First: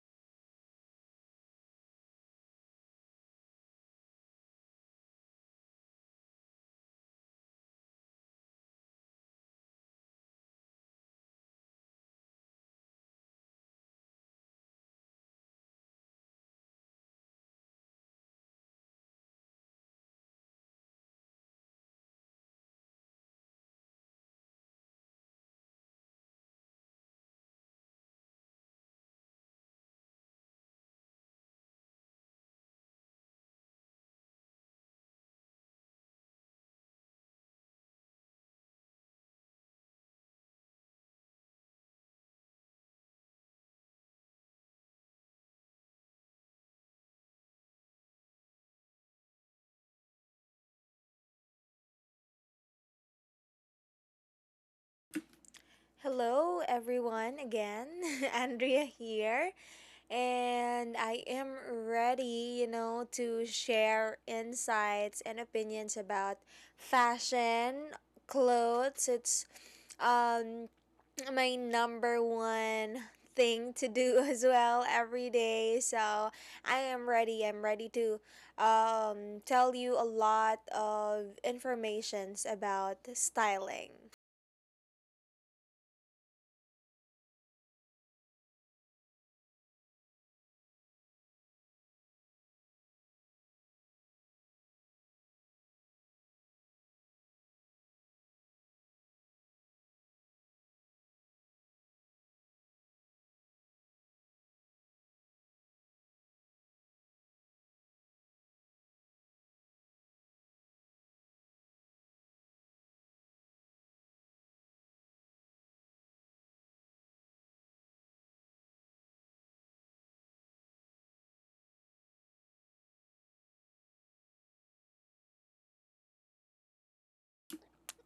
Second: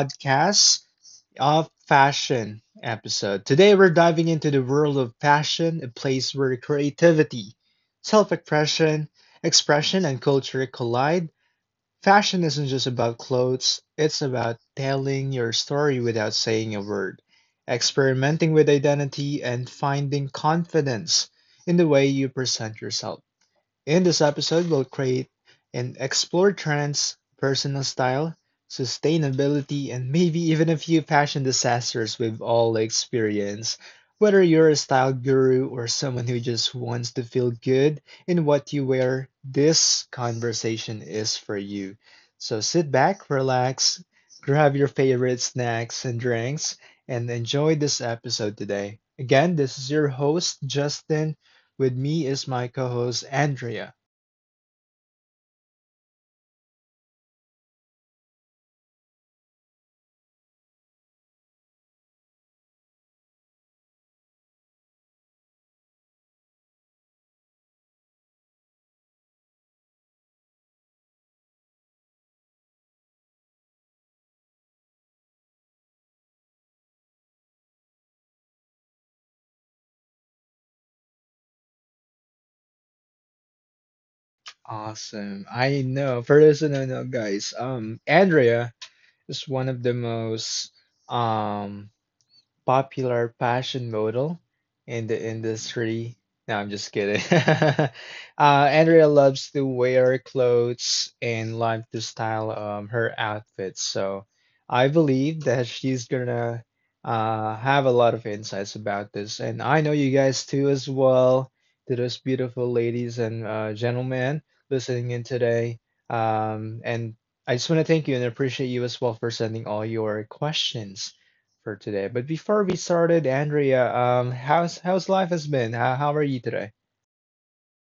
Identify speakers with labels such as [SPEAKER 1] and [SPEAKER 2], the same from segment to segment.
[SPEAKER 1] podcast of fashion episode. Today, we're diving into the world of fashion, a place where creativity, self expression, and culture collide. Fashion isn't just about clothes, it's about telling your story without saying a word, experimenting with identity, and finding confidence in the way you present yourself. In this episode we'll create and explore trends, personal style, sustainability, and maybe even a few fashion disasters we've all experienced. Whether you're a style guru or someone who just wants to feel good in what you wear, this conversation is for you. So sit back, relax, grab your favorite snacks and drinks, and enjoy this episode today. Again, this is your host, Justin. With me is my co host, Andrea.
[SPEAKER 2] Hello, everyone, again. Andrea here. And I am ready, to share insights and opinions about fashion, clothes. It's um, my number one thing to do as well every day. So I am ready. I'm ready to tell you a lot of informations about styling.
[SPEAKER 1] Awesome. I know. For those who don't know, guys, Andrea is one of the most um popular passion model in the industry. No, I'm just kidding. Andrea loves to wear clothes and like to style her outfits. So I believe that she's gonna have a lot of insights about this. And I know you guys too as well, to those beautiful ladies and gentlemen listening in today. And I just want to thank you and appreciate you as well for sending all your questions for today. But before we started, Andrea, how's life has been? How are you today?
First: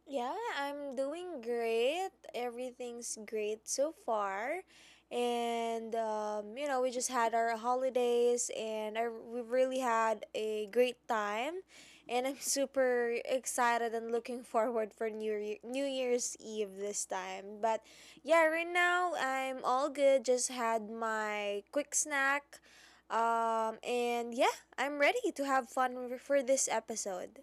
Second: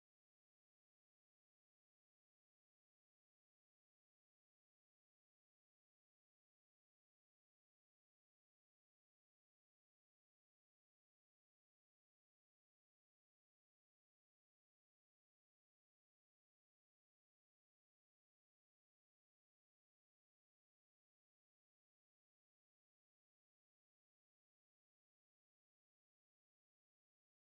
[SPEAKER 2] Yeah, I'm doing great. Everything's great so far. And we just had our holidays and we really had a great time. And I'm super excited and looking forward for New Year, New Year's Eve this time. But yeah, right now I'm all good. Just had my quick snack. And yeah, I'm ready to have fun for this episode.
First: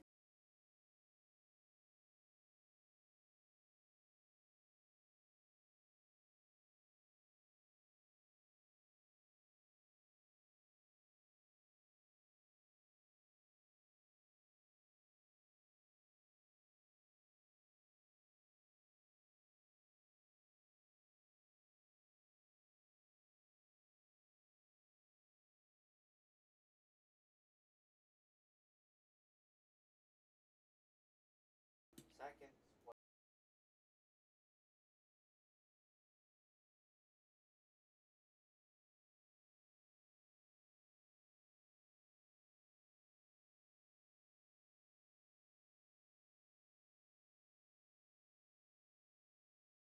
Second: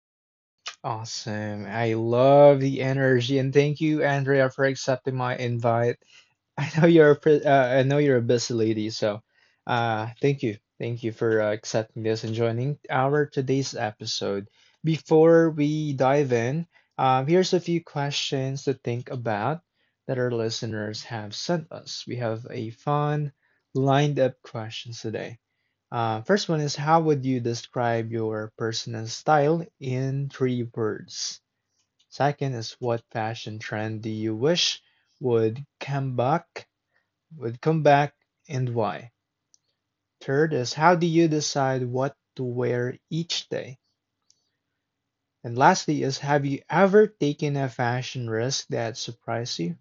[SPEAKER 1] Awesome. I love the energy and thank you, Andrea, for accepting my invite. I know you're a I know you're a busy lady, so thank you for accepting this and joining our today's episode. Before we dive in, here's a few questions to think about that our listeners have sent us. We have a fun lined up questions today. First one is how would you describe your personal style in three words? Second is what fashion trend do you wish would come back and why. Third is how do you decide what to wear each day? And lastly is have you ever taken a fashion risk that surprised you?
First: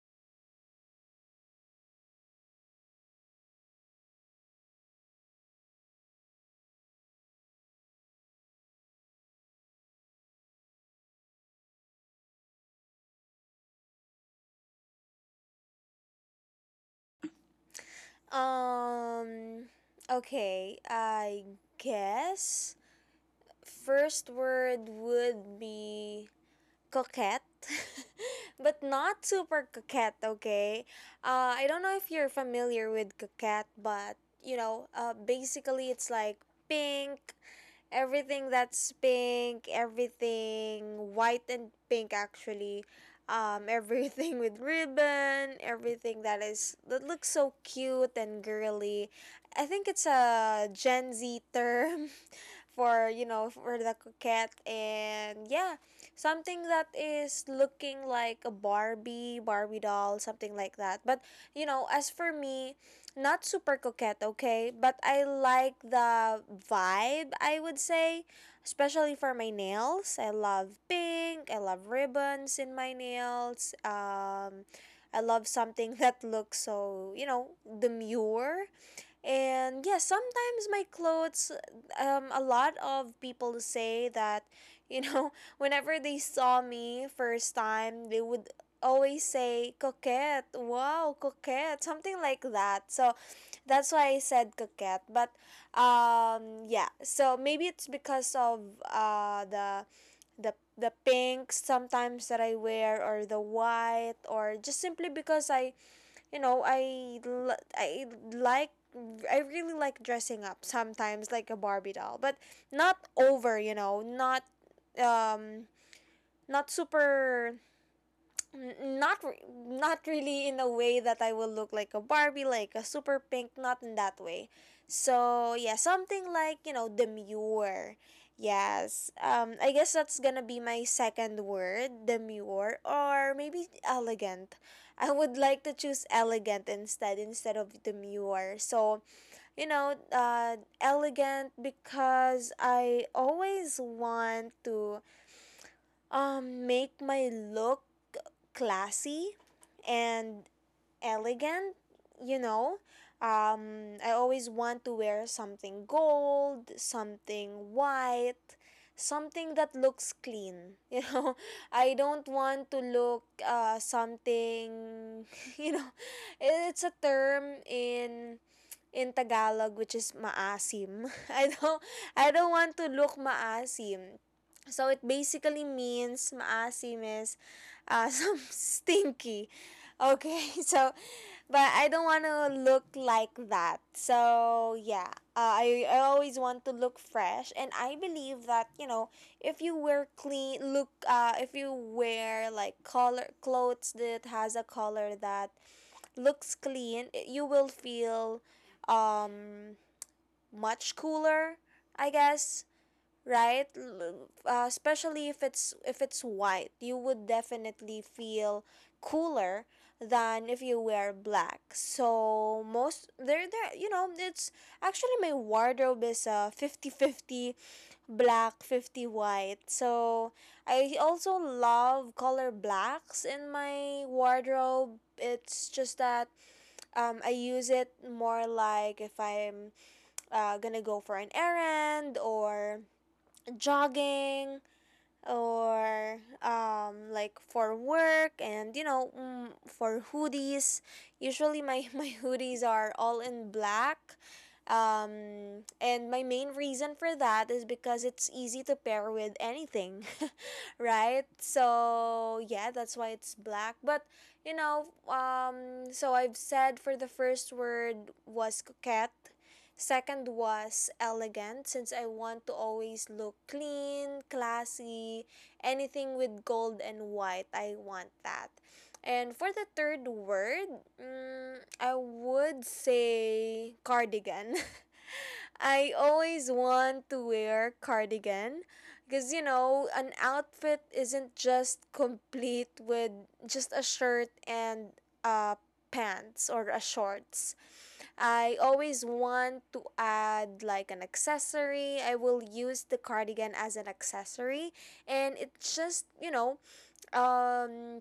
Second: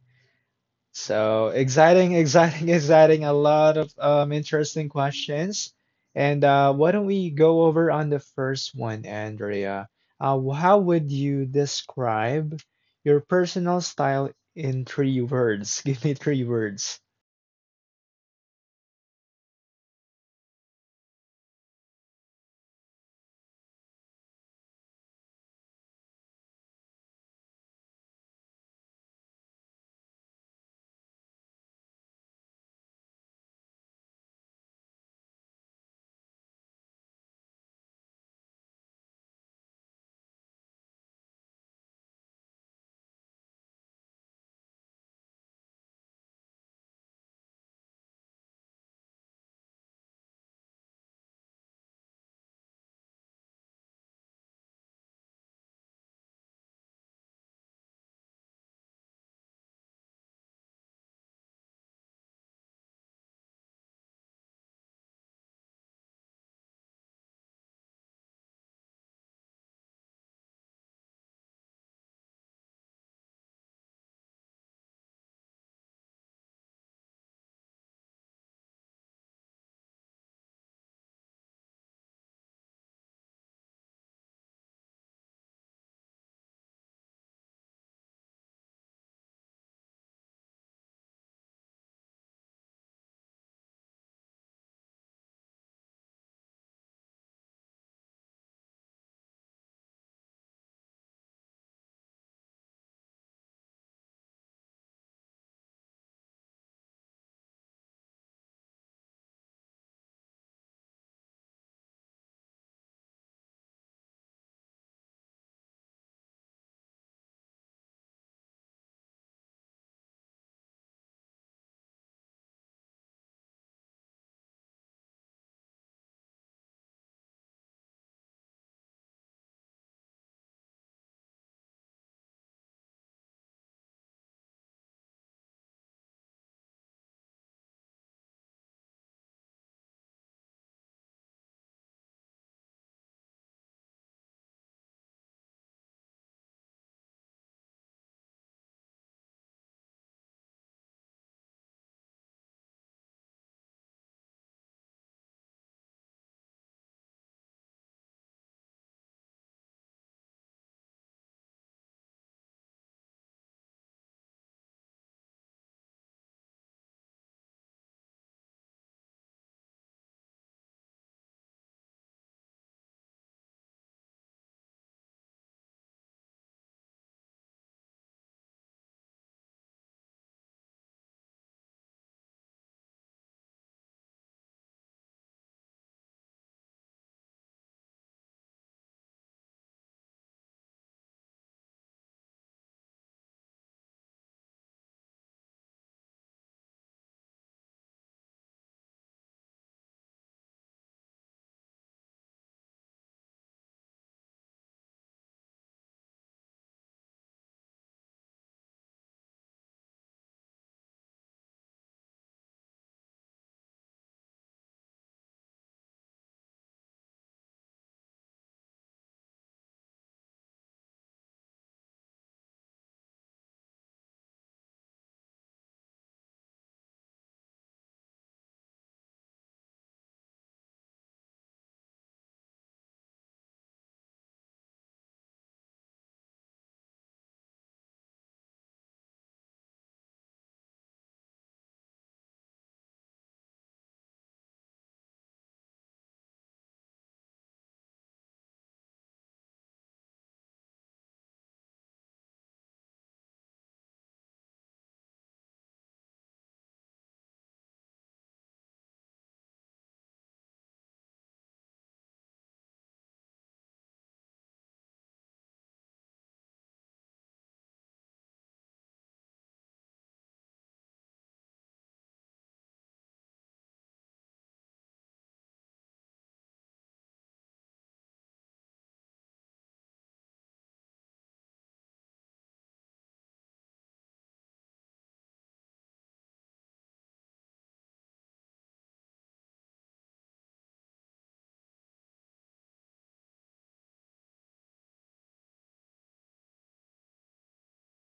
[SPEAKER 1] So exciting, exciting, exciting. A lot of interesting questions. And why don't we go over on the first one, Andrea? How would you describe your personal style in three words? Give me three words.
[SPEAKER 2] Um, okay, I guess first word would be coquette, but not super coquette, okay? I don't know if you're familiar with coquette, but basically it's like pink, everything that's pink, everything white and pink actually. Everything with ribbon, everything that looks so cute and girly. I think it's a Gen Z term for for the coquette, and yeah, something that is looking like a barbie doll, something like that. But you know, as for me, not super coquette, okay, but I like the vibe, I would say, especially for my nails. I love pink, I love ribbons in my nails. I love something that looks so, you know, demure. And yeah, sometimes my clothes, a lot of people say that, you know, whenever they saw me first time, they would always say, coquette, wow, coquette, something like that. So that's why I said coquette. But yeah, so maybe it's because of uh, the, the pinks sometimes that I wear, or the white, or just simply because I you know, I l- I like, I really like dressing up sometimes like a Barbie doll, but not over, you know, not um not super N- not re- not really in a way that I will look like a Barbie, like a super pink, not in that way. So yeah, something like, you know, demure. Yes, I guess that's gonna be my second word, demure, or maybe elegant. I would like to choose elegant instead of demure. So you know, elegant because I always want to make my look classy and elegant, you know. I always want to wear something gold, something white, something that looks clean, you know. I don't want to look something, you know, it's a term in Tagalog, which is maasim. I don't want to look maasim. So it basically means maasim is some stinky. Okay, so but I don't want to look like that. So yeah, I always want to look fresh, and I believe that, you know, if you wear clean look, if you wear like color clothes that has a color that looks clean, you will feel um much cooler, I guess, right? Especially if it's white, you would definitely feel cooler than if you wear black. So most, there you know, it's actually my wardrobe is 50 50 black, 50 white. So I also love color blacks in my wardrobe. It's just that I use it more like if I'm gonna go for an errand or jogging, or like for work, and you know, for hoodies, usually my hoodies are all in black. And my main reason for that is because it's easy to pair with anything, right? So yeah, that's why it's black. But so I've said, for the first word was coquette. Second was elegant, since I want to always look clean, classy, anything with gold and white. I want that. And for the third word, I would say cardigan. I always want to wear cardigan because, you know, an outfit isn't just complete with just a shirt and uh pants or a shorts. I always want to add like an accessory. I will use the cardigan as an accessory, and it just, you know, um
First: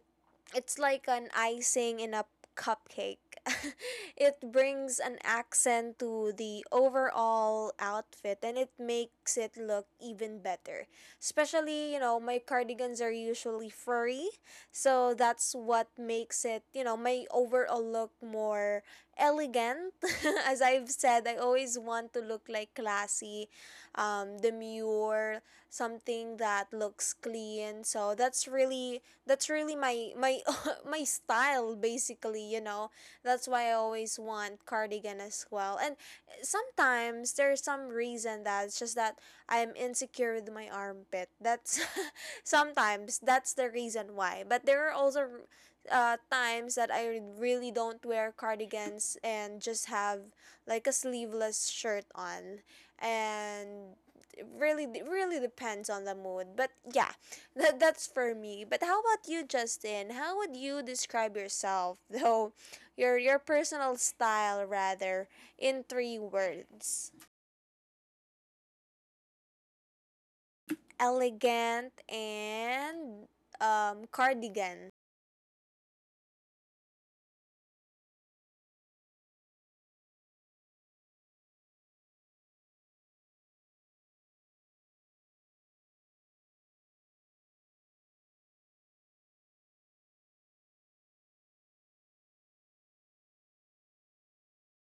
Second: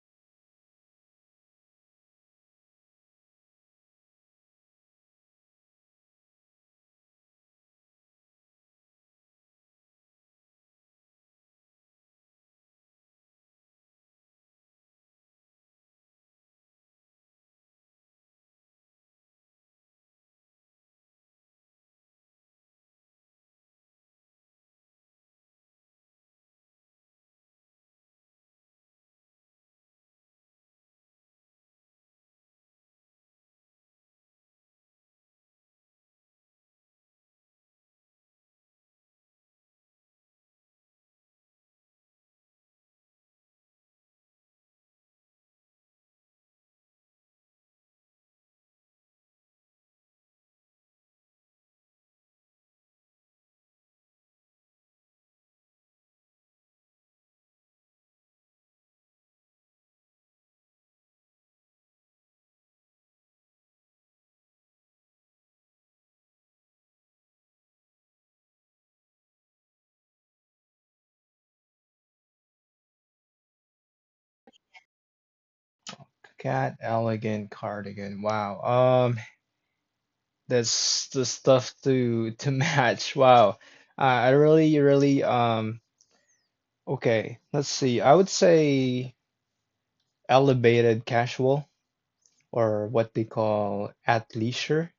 [SPEAKER 2] it's like an icing in a cupcake. It brings an accent to the overall outfit and it makes it look even better. Especially, you know, my cardigans are usually furry, so that's what makes it, you know, my overall look more elegant. As I've said, I always want to look like classy, demure, something that looks clean. So that's really my my style, basically, you know. That's why I always want cardigan as well. And sometimes there's some reason that it's just that I'm insecure with my armpit. That's sometimes that's the reason why. But there are also times that I really don't wear cardigans and just have like a sleeveless shirt on, and it really really depends on the mood. But yeah, that's for me. But how about you, Justin? How would you describe yourself, though, your personal style rather, in three words? Elegant and cardigan.
[SPEAKER 1] Cat elegant cardigan. Wow. That's the stuff to match. Wow. I really, really okay, let's see. I would say elevated casual or what they call athleisure.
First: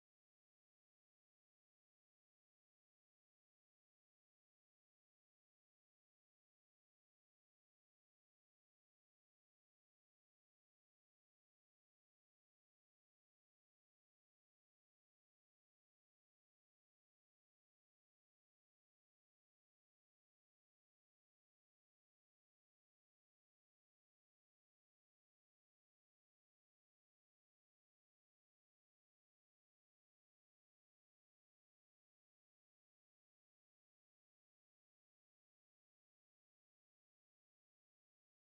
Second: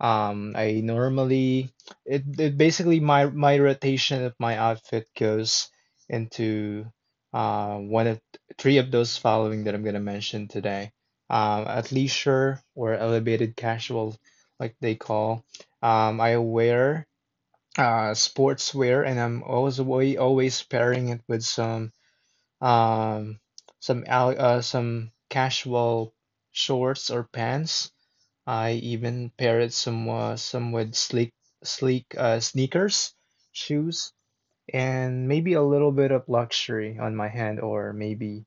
[SPEAKER 1] I normally it basically my rotation of my outfit goes into one of three of those following that I'm gonna mention today. Athleisure or elevated casual, like they call. I wear sportswear and I'm always pairing it with some um some casual shorts or pants. I even pair it some with sleek sneakers, shoes, and maybe a little bit of luxury on my hand or maybe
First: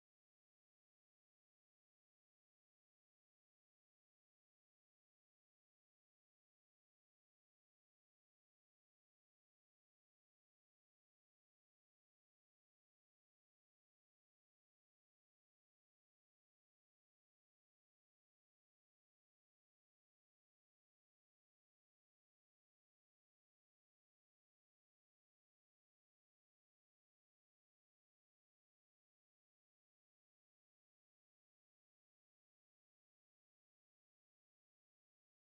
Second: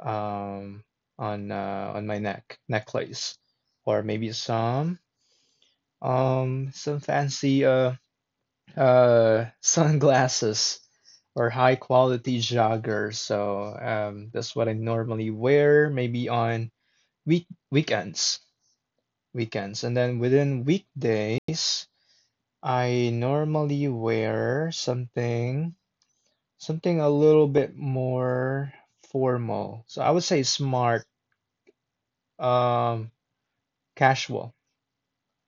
[SPEAKER 1] um on my neck necklace or maybe some fancy sunglasses or high quality joggers. So that's what I normally wear, maybe on week weekends, weekends, and then within weekdays, I normally wear something a little bit more formal. So I would say smart, um, casual,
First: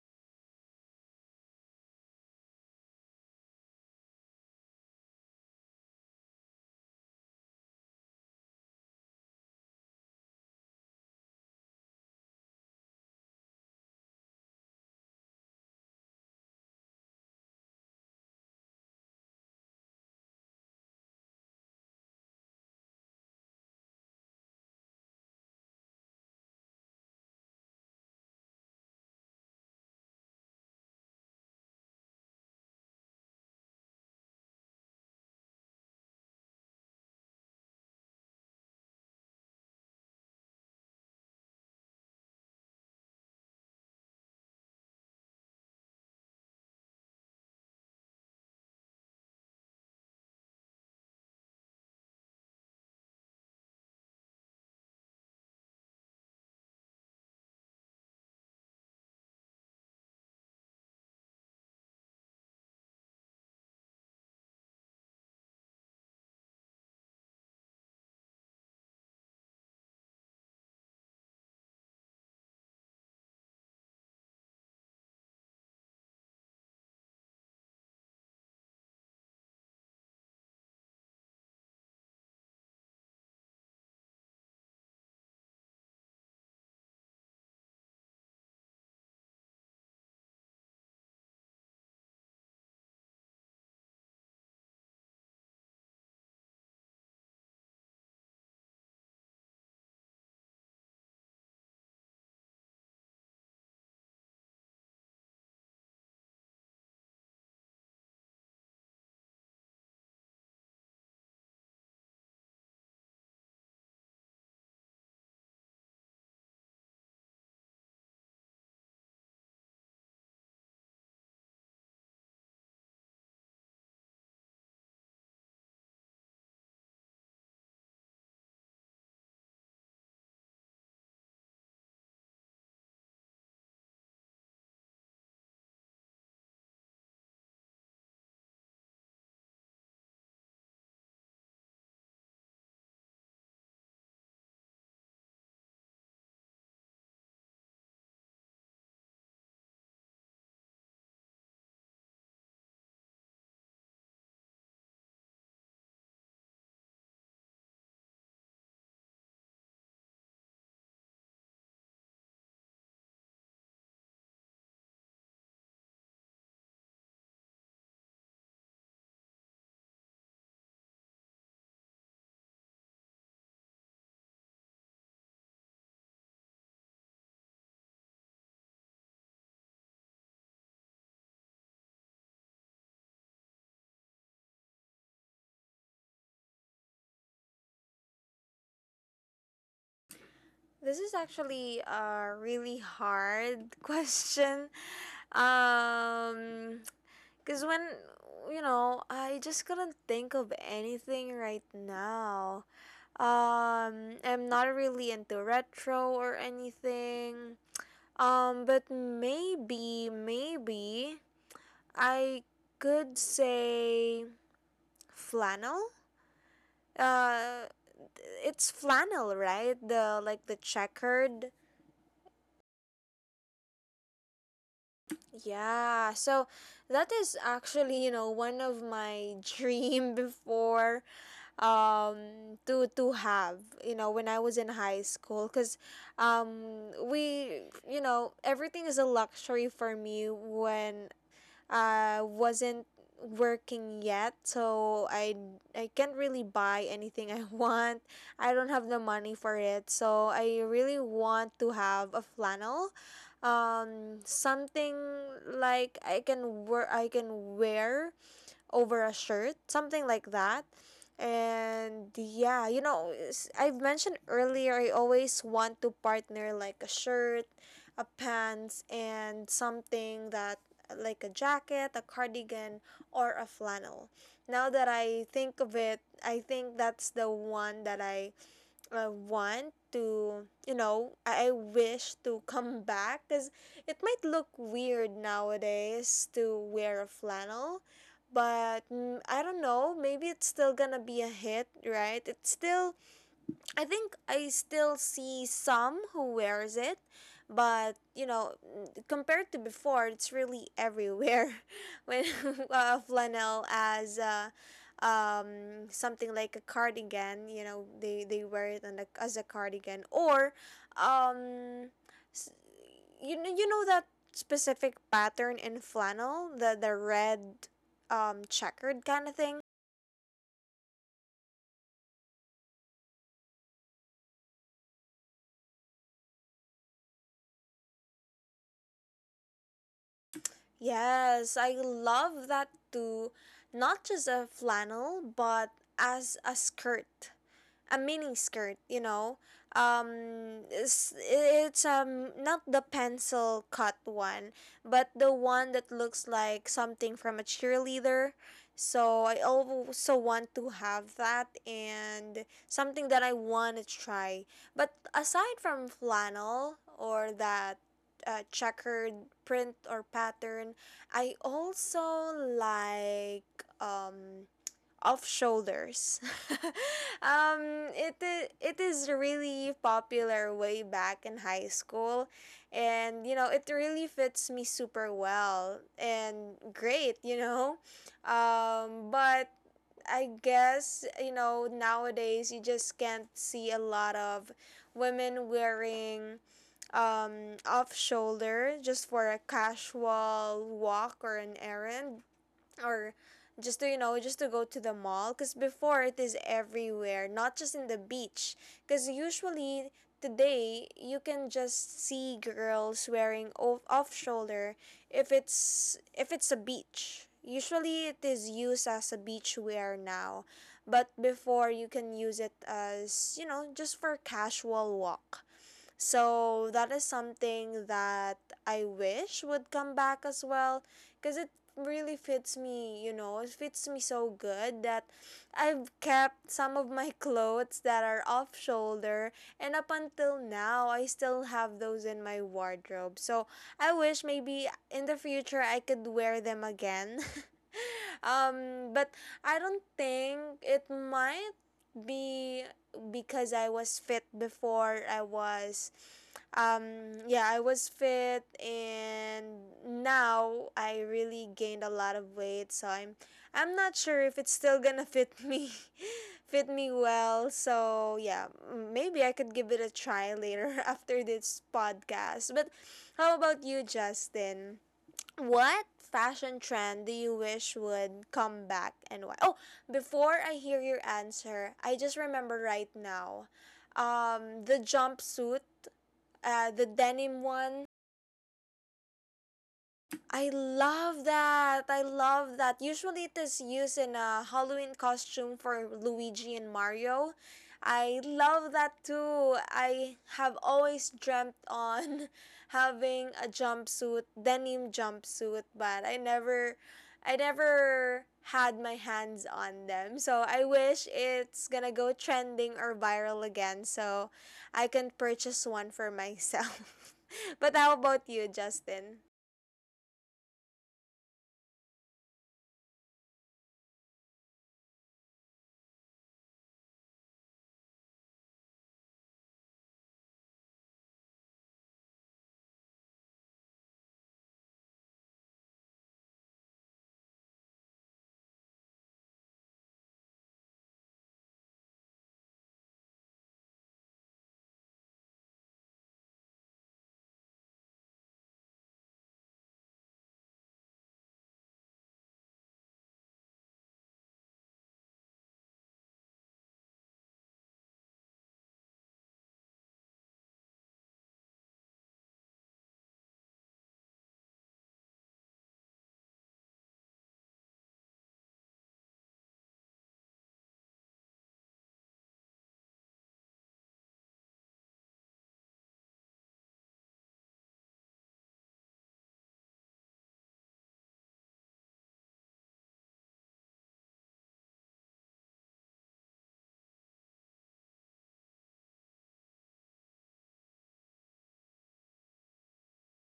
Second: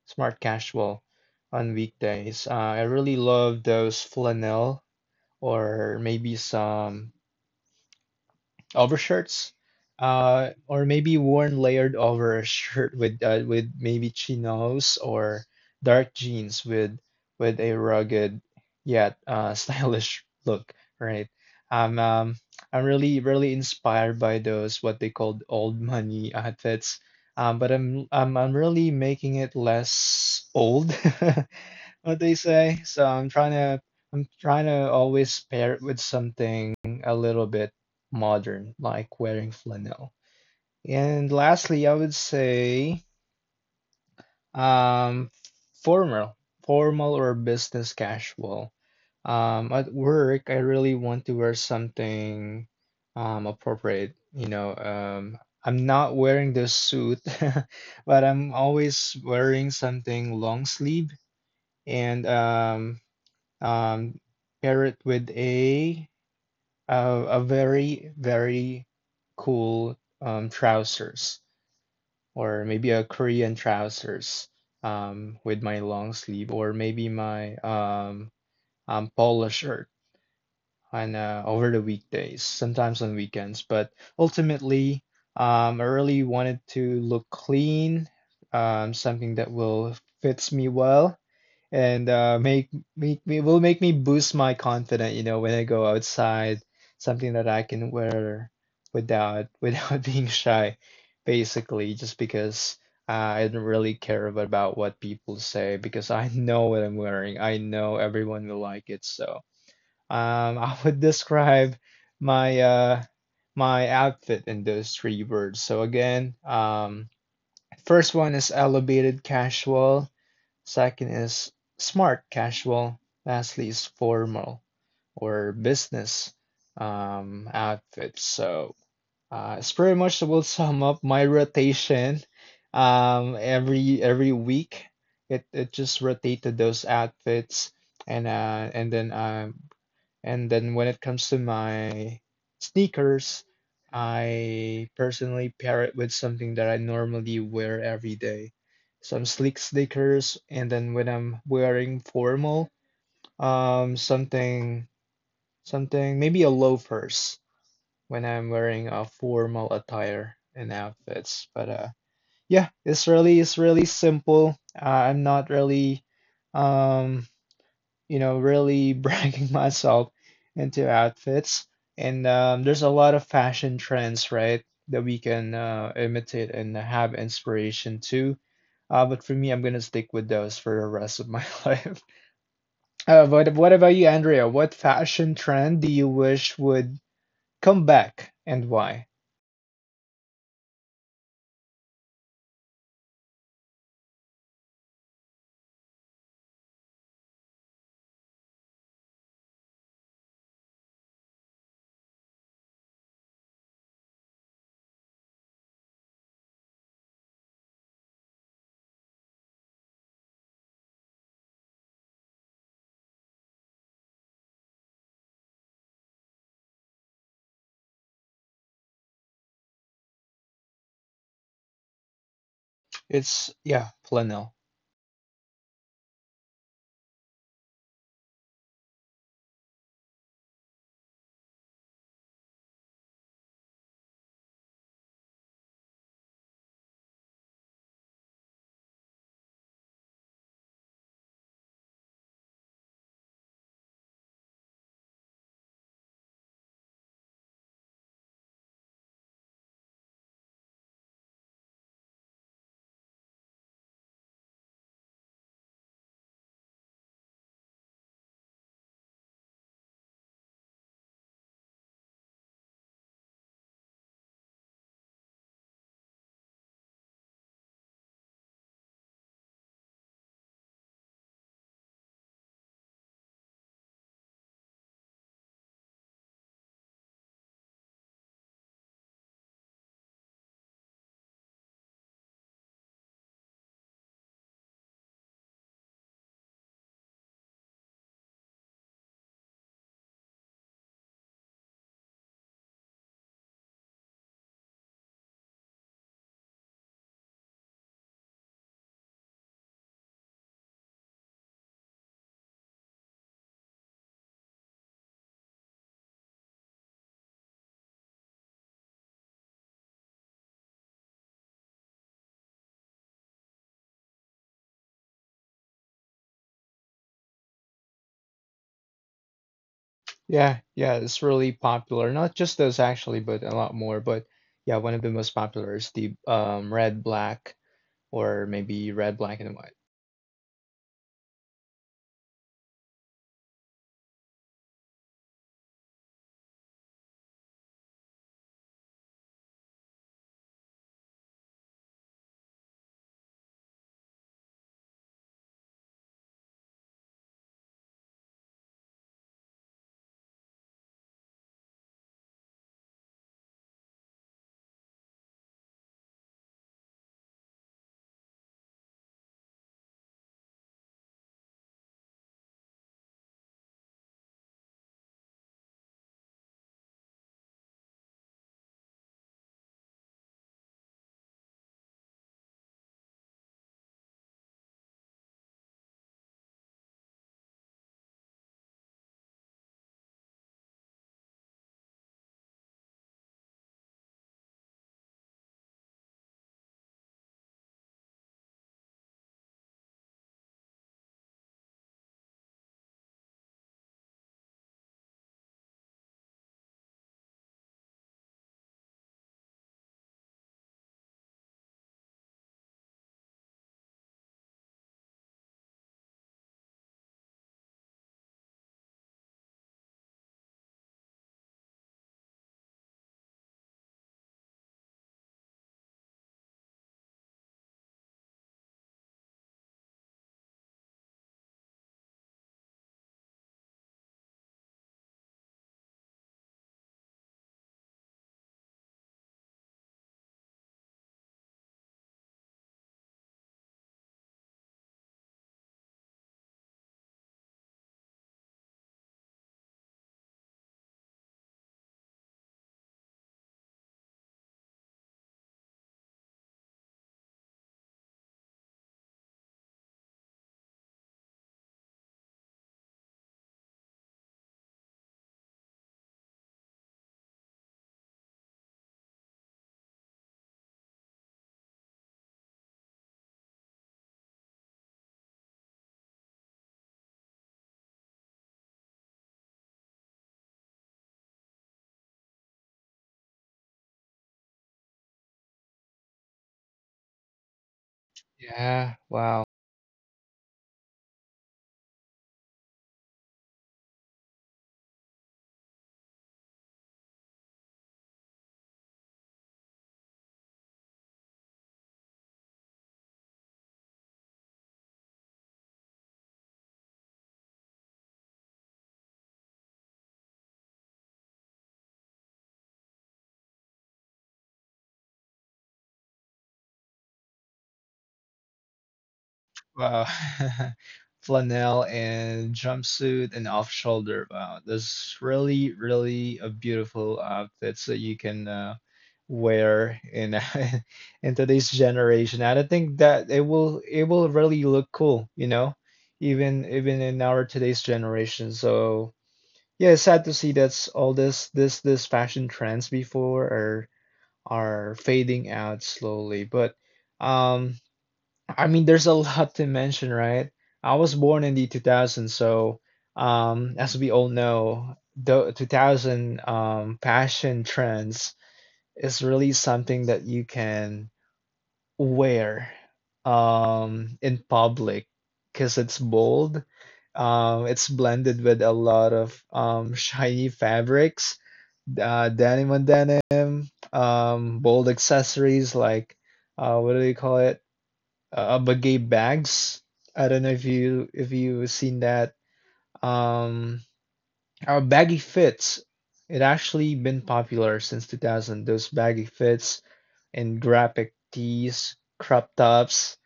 [SPEAKER 1] smart casual on weekdays. I really love those flannel or maybe some overshirts, or maybe worn layered over a shirt with maybe chinos or dark jeans with a rugged yet stylish look, right? I'm um, I'm really really inspired by those what they called old money outfits, but I'm really making it less old, what they say. So I'm trying to always pair it with something a little bit modern, like wearing flannel. And lastly, I would say um, formal, formal or business casual. At work, I really want to wear something appropriate. You know, I'm not wearing the suit, but I'm always wearing something long sleeve and um, pair it with a very, very cool trousers, or maybe a Korean trousers with my long sleeve, or maybe my polo shirt on over the weekdays, sometimes on weekends. But ultimately, I really wanted to look clean, something that will fits me well and make make me will make me boost my confidence, you know, when I go outside, something that I can wear without without being shy, basically, just because I don't really care about what people say because I know what I'm wearing. I know everyone will like it, so I would describe my uh my outfit in those three words. So again, first one is elevated casual. Second is smart casual. Lastly is formal or business outfits. So it's pretty much will sum up my rotation every week. It just rotated those outfits and uh, and then uh, and then when it comes to my sneakers, I personally pair it with something that I normally wear every day. Some sleek sneakers, and then when I'm wearing formal, um, something, something, maybe a loafers when I'm wearing a formal attire and outfits. But yeah, it's really simple. I'm not really, um, you know, really bragging myself into outfits. And there's a lot of fashion trends, right, that we can imitate and have inspiration to. But for me, I'm gonna stick with those for the rest of my life. But what about you, Andrea? What fashion trend do you wish would come back and why?
[SPEAKER 2] This is actually a really hard question. Um, Cause when, you know, I just couldn't think of anything right now. I'm not really into retro or anything. Maybe I could say flannel. Uh, it's flannel, right? The like the checkered.
[SPEAKER 1] It's, yeah, flannel.
[SPEAKER 2] Yeah, so that is actually, you know, one of my dream before to have, you know, when I was in high school, cuz we, you know, everything is a luxury for me when wasn't working yet. So I can't really buy anything I want. I don't have the money for it. So I really want to have a flannel, something like I can wear, over a shirt, something like that. And yeah, you know, I've mentioned earlier, I always want to partner like a shirt, a pants, and something that like a jacket, a cardigan, or a flannel. Now that I think of it, I think that's the one that I want to, you know, I wish to come back, because it might look weird nowadays to wear a flannel, but I don't know, maybe it's still gonna be a hit, right? It's still I think I still see some who wears it, but you know, compared to before, it's really everywhere. When flannel as something like a cardigan, you know, they wear it on a, as a cardigan, or um, s- you know, that specific pattern in flannel, the red checkered kind of thing.
[SPEAKER 1] Yeah, yeah, it's really popular. Not just those actually, but a lot more. But yeah, one of the most popular is the red, black or maybe red black and white.
[SPEAKER 2] Yes, I love that too. Not just a flannel, but as a skirt, a mini skirt, you know. It's not the pencil cut one, but the one that looks like something from a cheerleader. So I also want to have that, and something that I want to try. But aside from flannel or that checkered print or pattern, I also like um of shoulders. It is really popular way back in high school. And, you know, it really fits me super well and great, you know. But I guess, you know, nowadays you just can't see a lot of women wearing off shoulder just for a casual walk or an errand, or just to, you know, just to go to the mall. Because before, it is everywhere, not just in the beach. Because usually today, you can just see girls wearing off shoulder if it's a beach. Usually it is used as a beach wear now, but before, you can use it as, you know, just for casual walk. So that is something that I wish would come back as well, because it really fits me. You know, it fits me so good that I've kept some of my clothes that are off shoulder, and up until now I still have those in my wardrobe. So I wish maybe in the future I could wear them again. But I don't think it might be, because I was fit before. I was yeah, I was fit, and now I really gained a lot of weight, so I'm not sure if it's still gonna fit me fit me well. So yeah, maybe I could give it a try later after this podcast. But how about you, Justin? What fashion trend do you wish would come back, and why? Oh, before I hear your answer, I just remember right now the jumpsuit, the denim one.
[SPEAKER 1] Yeah, wow.
[SPEAKER 2] I love that. I love that. Usually it is used in a Halloween costume for Luigi and Mario. I love that too. I have always dreamt on having a jumpsuit, denim jumpsuit, but I never had my hands on them. So I wish it's gonna go trending or viral again so I can purchase one for myself. But how about you, Justin?
[SPEAKER 1] Wow. Flannel and jumpsuit and off shoulder. Wow. That's really, really a beautiful outfits that you can wear in in today's generation. And I think that it will really look cool, you know, even in our today's generation. So yeah, it's sad to see that's all this fashion trends before are fading out slowly. But um, I mean, there's a lot to mention, right? I was born in the 2000s, so as we all know, the 2000 fashion trends is really something that you can wear in public because it's bold. It's blended with a lot of shiny fabrics denim on denim, bold accessories like what do they call it? Bagay bags. I don't know if you if you've seen that. Um, our baggy fits. It actually been popular since 2000. Those baggy fits and graphic tees, crop tops,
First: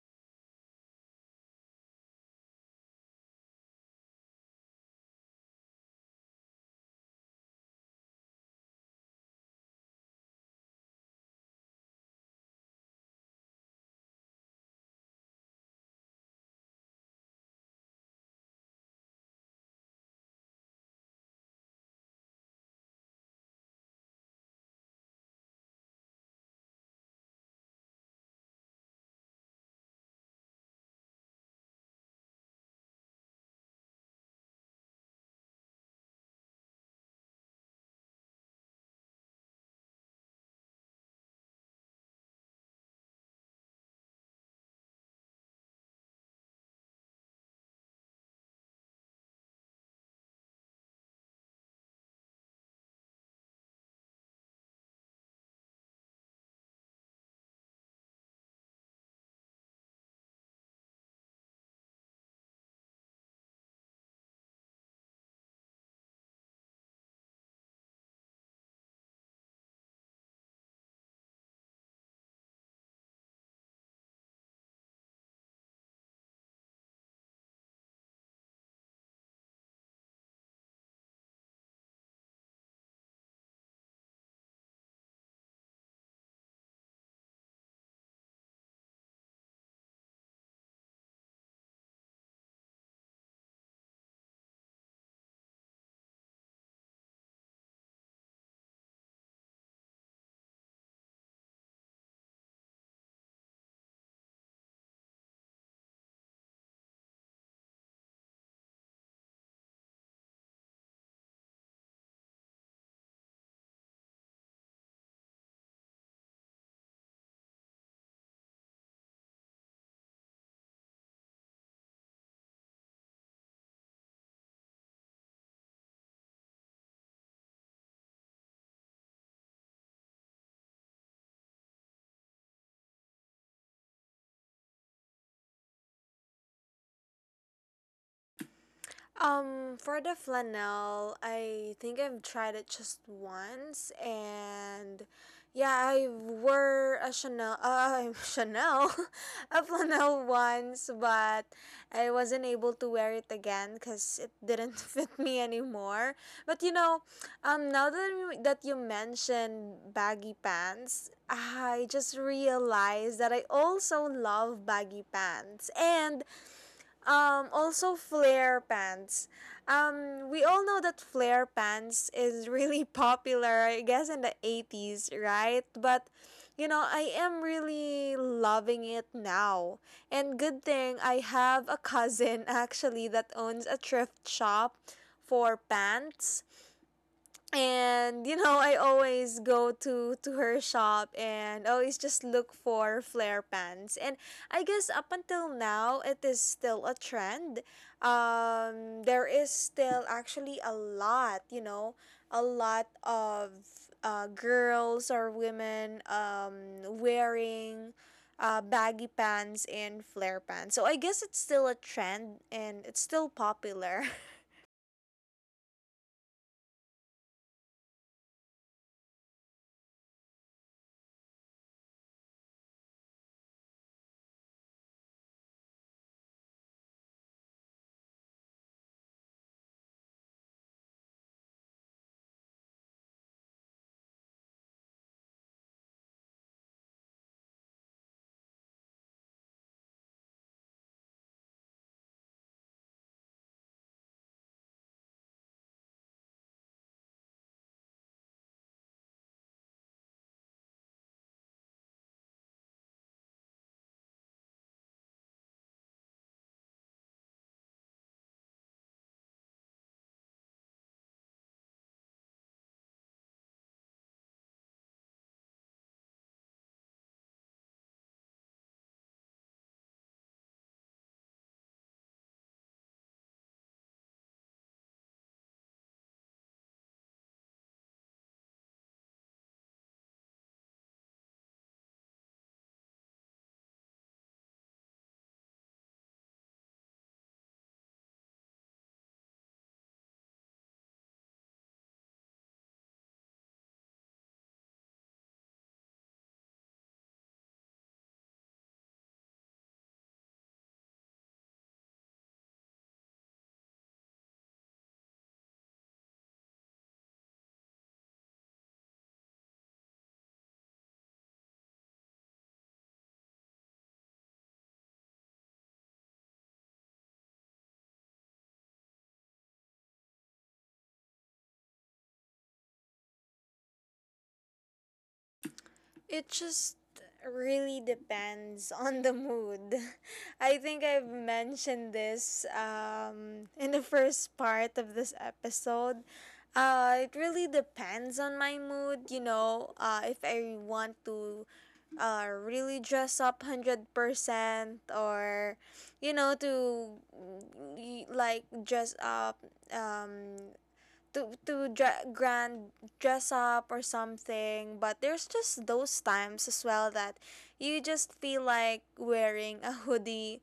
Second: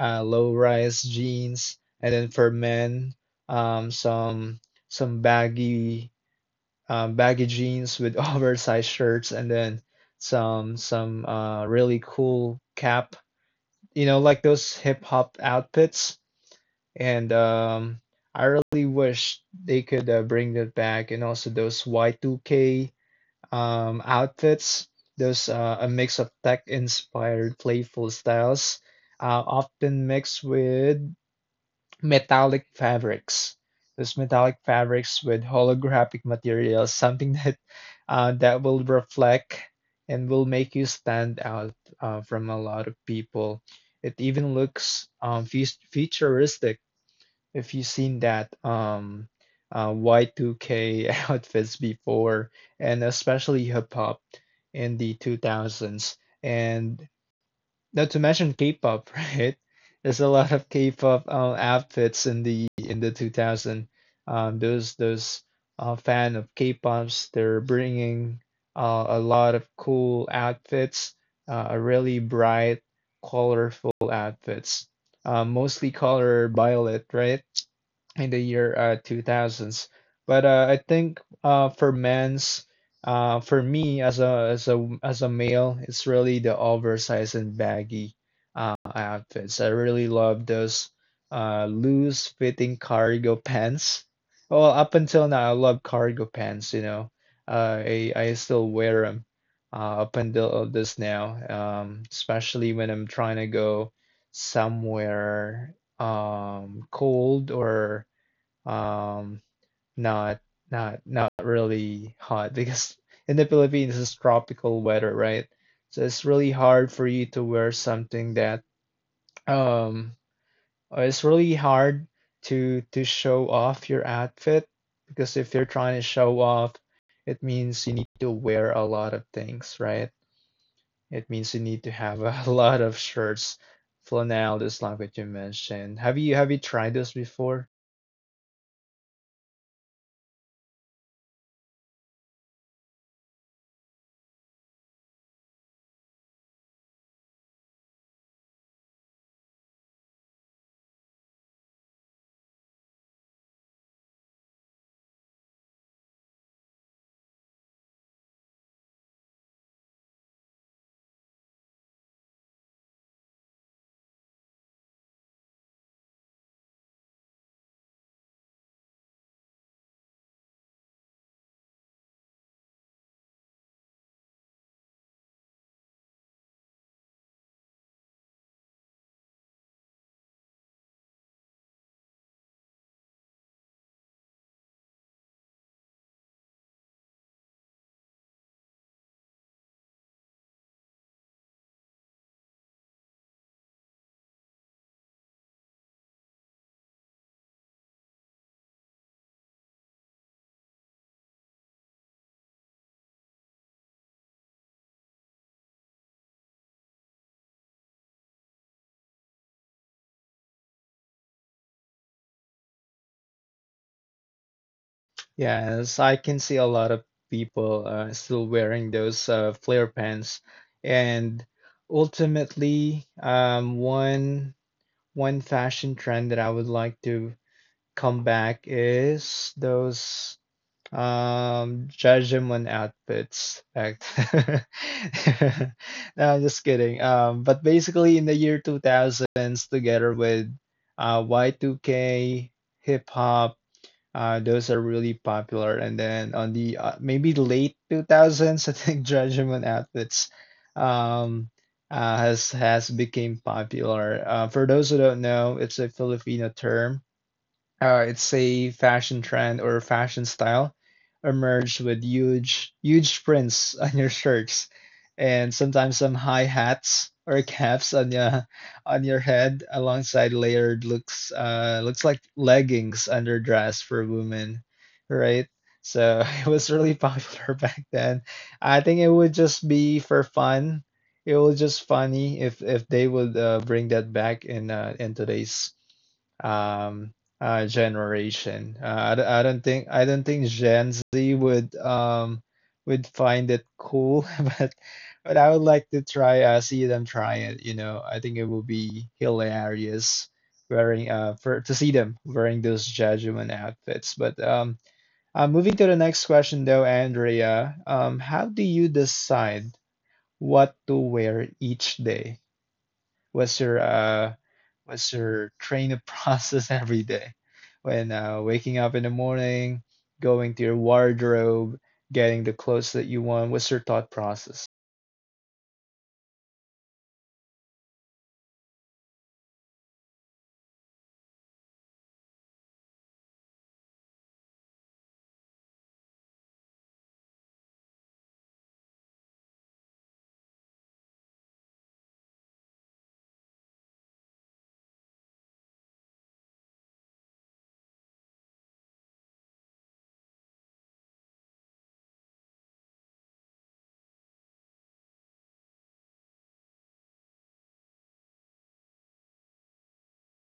[SPEAKER 1] low rise jeans, and then for men, some some baggy baggy jeans with oversized shirts and then some really cool cap, you know, like those hip hop outfits. And I really wish they could bring that back. And also those Y2K outfits, those a mix of tech inspired playful styles, often mixed with metallic fabrics. Those metallic fabrics with holographic materials, something that that will reflect and will make you stand out from a lot of people. It even looks futuristic if you've seen that Y2K outfits before, and especially hip hop in the 2000s. And not to mention K-pop, right? There's a lot of K-pop outfits in the 2000. Those fan of K-pops, they're bringing a lot of cool outfits, a really bright, colorful outfits, mostly color violet, right? In the year 2000s. But I think for men's for me, as a as a as a male, it's really the oversized and baggy outfits. I really love those loose fitting cargo pants. Well, up until now, I love cargo pants. You know, I still wear them up until this now, especially when I'm trying to go somewhere cold or um, not not really hot because in the Philippines it's tropical weather, right? So it's really hard for you to wear something that um it's really hard to show off your outfit because if you're trying to show off, it means you need to wear a lot of things, right? It means you need to have a lot of shirts. Flannel, this language you mentioned. Have you tried this before?
[SPEAKER 2] For the flannel, I think I've tried it just once, and yeah, I wore a Chanel, Chanel, a flannel once, but I wasn't able to wear it again because it didn't fit me anymore. But you know, now that you mentioned baggy pants, I just realized that I also love baggy pants, and also flare pants. We all know that flare pants is really popular, I guess, in the 80s, right? But, you know, I am really loving it now. And good thing I have a cousin actually that owns a thrift shop for pants, and you know I always go to her shop and always just look for flare pants. And I guess up until now it is still a trend. There is still actually a lot, you know, a lot of girls or women wearing baggy pants and flare pants, so I guess it's still a trend and it's still popular.
[SPEAKER 1] Yes, I can see a lot of people still wearing those flare pants, and ultimately, one fashion trend that I would like to come back is those Jajimon outfits. Fact. No, I'm just kidding. But basically, in the year 2000s, together with Y2K, hip hop, those are really popular. And then on the maybe late 2000s, I think Judgment Outfits um, has became popular. For those who don't know, it's a Filipino term, it's a fashion trend or fashion style emerged with huge prints on your shirts, and sometimes some high hats or caps on your head alongside layered looks looks like leggings under dress for women, right? So it was really popular back then. I think it would just be for fun. It was just funny if they would bring that back in today's um generation. I don't think I don't think Gen Z would um would find it cool, but but I would like to try, see them try it. You know, I think it will be hilarious wearing for to see them wearing those Judgment outfits. But moving to the next question though, Andrea, how do you decide what to wear each day? What's your what's your training process every day? When waking up in the morning, going to your wardrobe, getting the clothes that you want. What's your thought process?
[SPEAKER 2] It just really depends on the mood. I think I've mentioned this in the first part of this episode. It really depends on my mood, you know. If I want to really dress up 100%, or, you know, to like dress up, um, grand dress up or something. But there's just those times as well that you just feel like wearing a hoodie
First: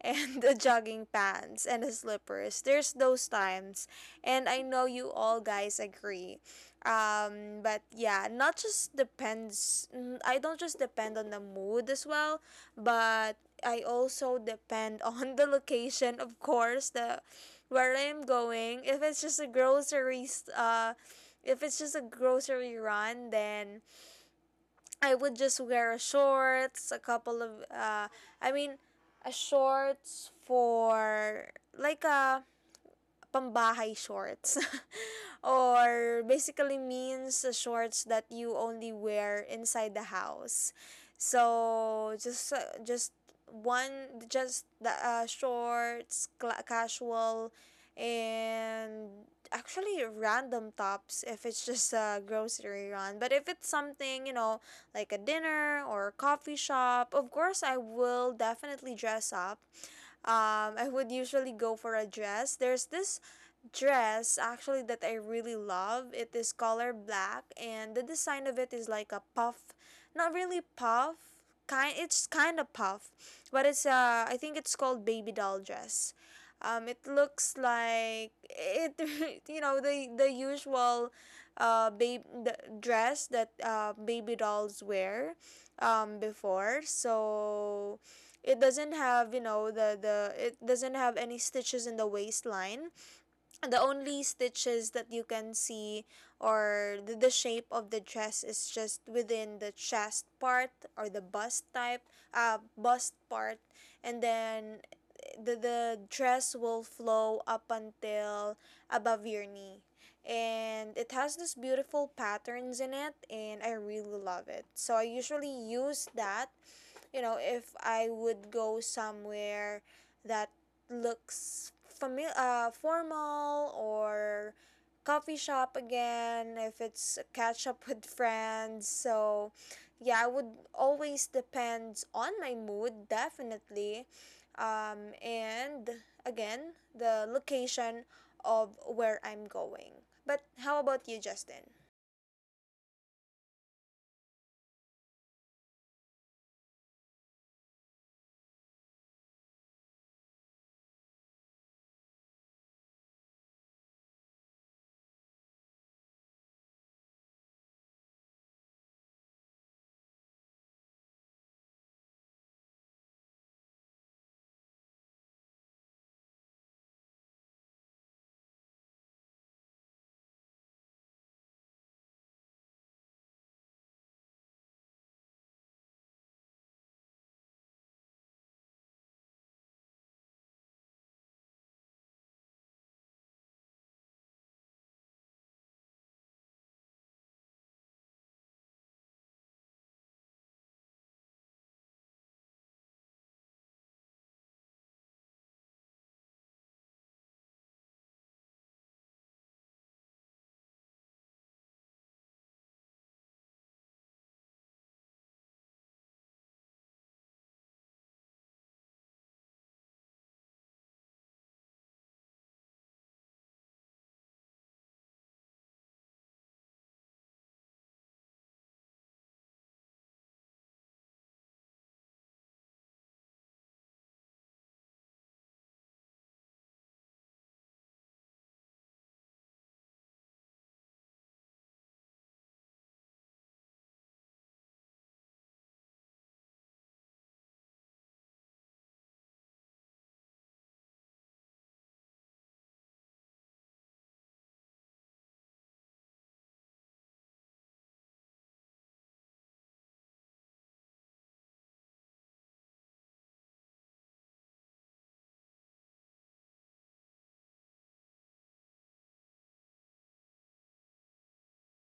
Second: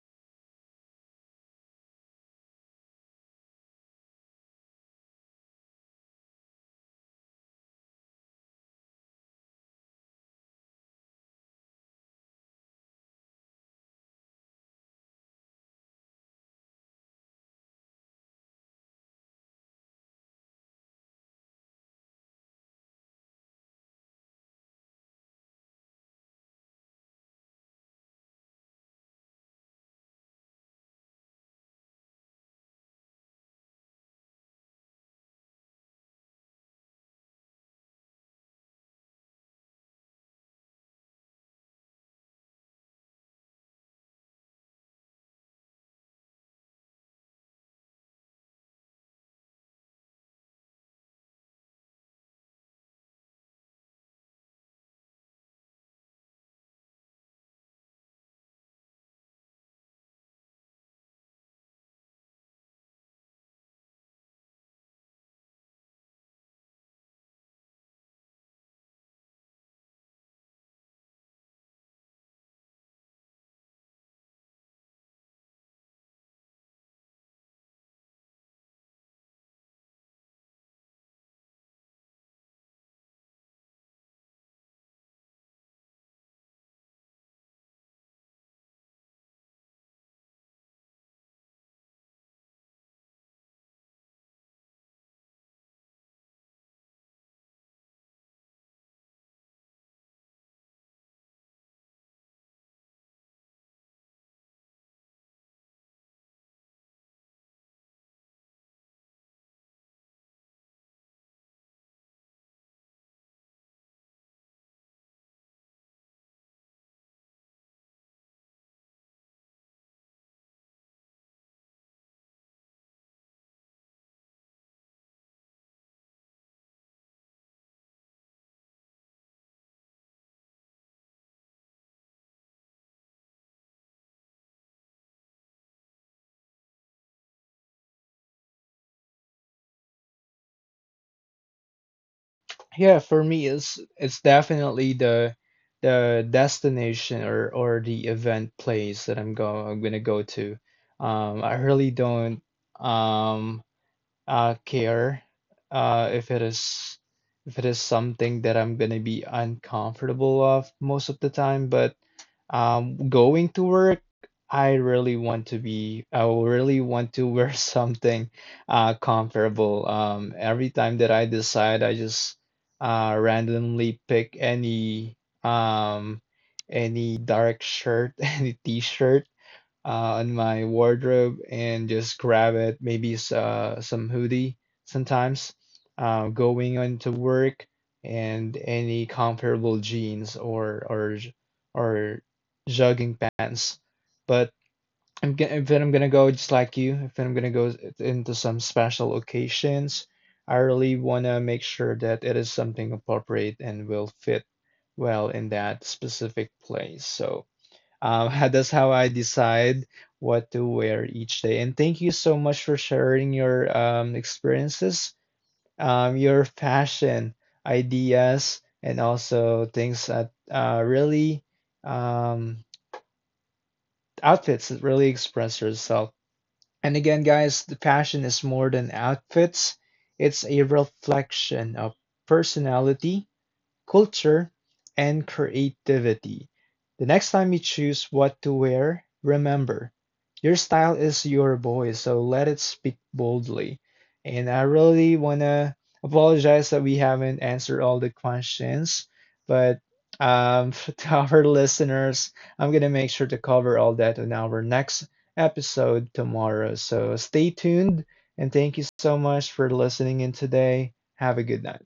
[SPEAKER 2] and the jogging pants and the slippers. There's those times, and I know you all guys agree. But yeah, not just depends. I don't just depend on the mood as well, but I also depend on the location, of course, the where I'm going. If it's just a grocery, s- if it's just a grocery run, then I would just wear a shorts, a couple of I mean a shorts for like a pambahay shorts or basically means shorts that you only wear inside the house. So just one just the shorts, casual, and actually random tops if it's just a grocery run. But if it's something, you know, like a dinner or a coffee shop, of course I will definitely dress up. I would usually go for a dress. There's this dress actually that I really love. It is color black and the design of it is like a puff, not really puff, kind it's kind of puff, but it's I think it's called baby doll dress. It looks like it you know the usual babe the dress that baby dolls wear before. So it doesn't have, you know, the it doesn't have any stitches in the waistline. The only stitches that you can see, or the shape of the dress, is just within the chest part or the bust type, bust part. And then the dress will flow up until above your knee, and it has this beautiful patterns in it, and I really love it. So I usually use that, you know, if I would go somewhere that looks formal, or coffee shop again if it's a catch up with friends. So yeah, I would, always depends on my mood definitely, and again the location of where I'm going. But how about you, Justin?
[SPEAKER 1] Yeah, for me, it's definitely the destination or the event place that I'm gonna go to. I really don't um care if it is, if it is something that I'm gonna be uncomfortable of most of the time. But going to work, I really want to wear something comfortable. Every time that I decide, I just randomly pick um, any dark shirt, any t-shirt in my wardrobe and just grab it. Maybe some hoodie sometimes. Going into work and any comfortable jeans or jogging pants. But I'm g if I'm gonna go just like you, if I'm gonna go into some special occasions, I really wanna make sure that it is something appropriate and will fit well in that specific place. So. That's how I decide what to wear each day. And thank you so much for sharing your experiences, your fashion ideas, and also things that really um, outfits that really express yourself. And again, guys, the fashion is more than outfits. It's a reflection of personality, culture, and creativity. The next time you choose what to wear, remember your style is your voice, so let it speak boldly. And I really want to apologize that we haven't answered all the questions, but to our listeners, I'm going to make sure to cover all that in our next episode tomorrow. So stay tuned, and thank you so much for listening in today. Have a good night.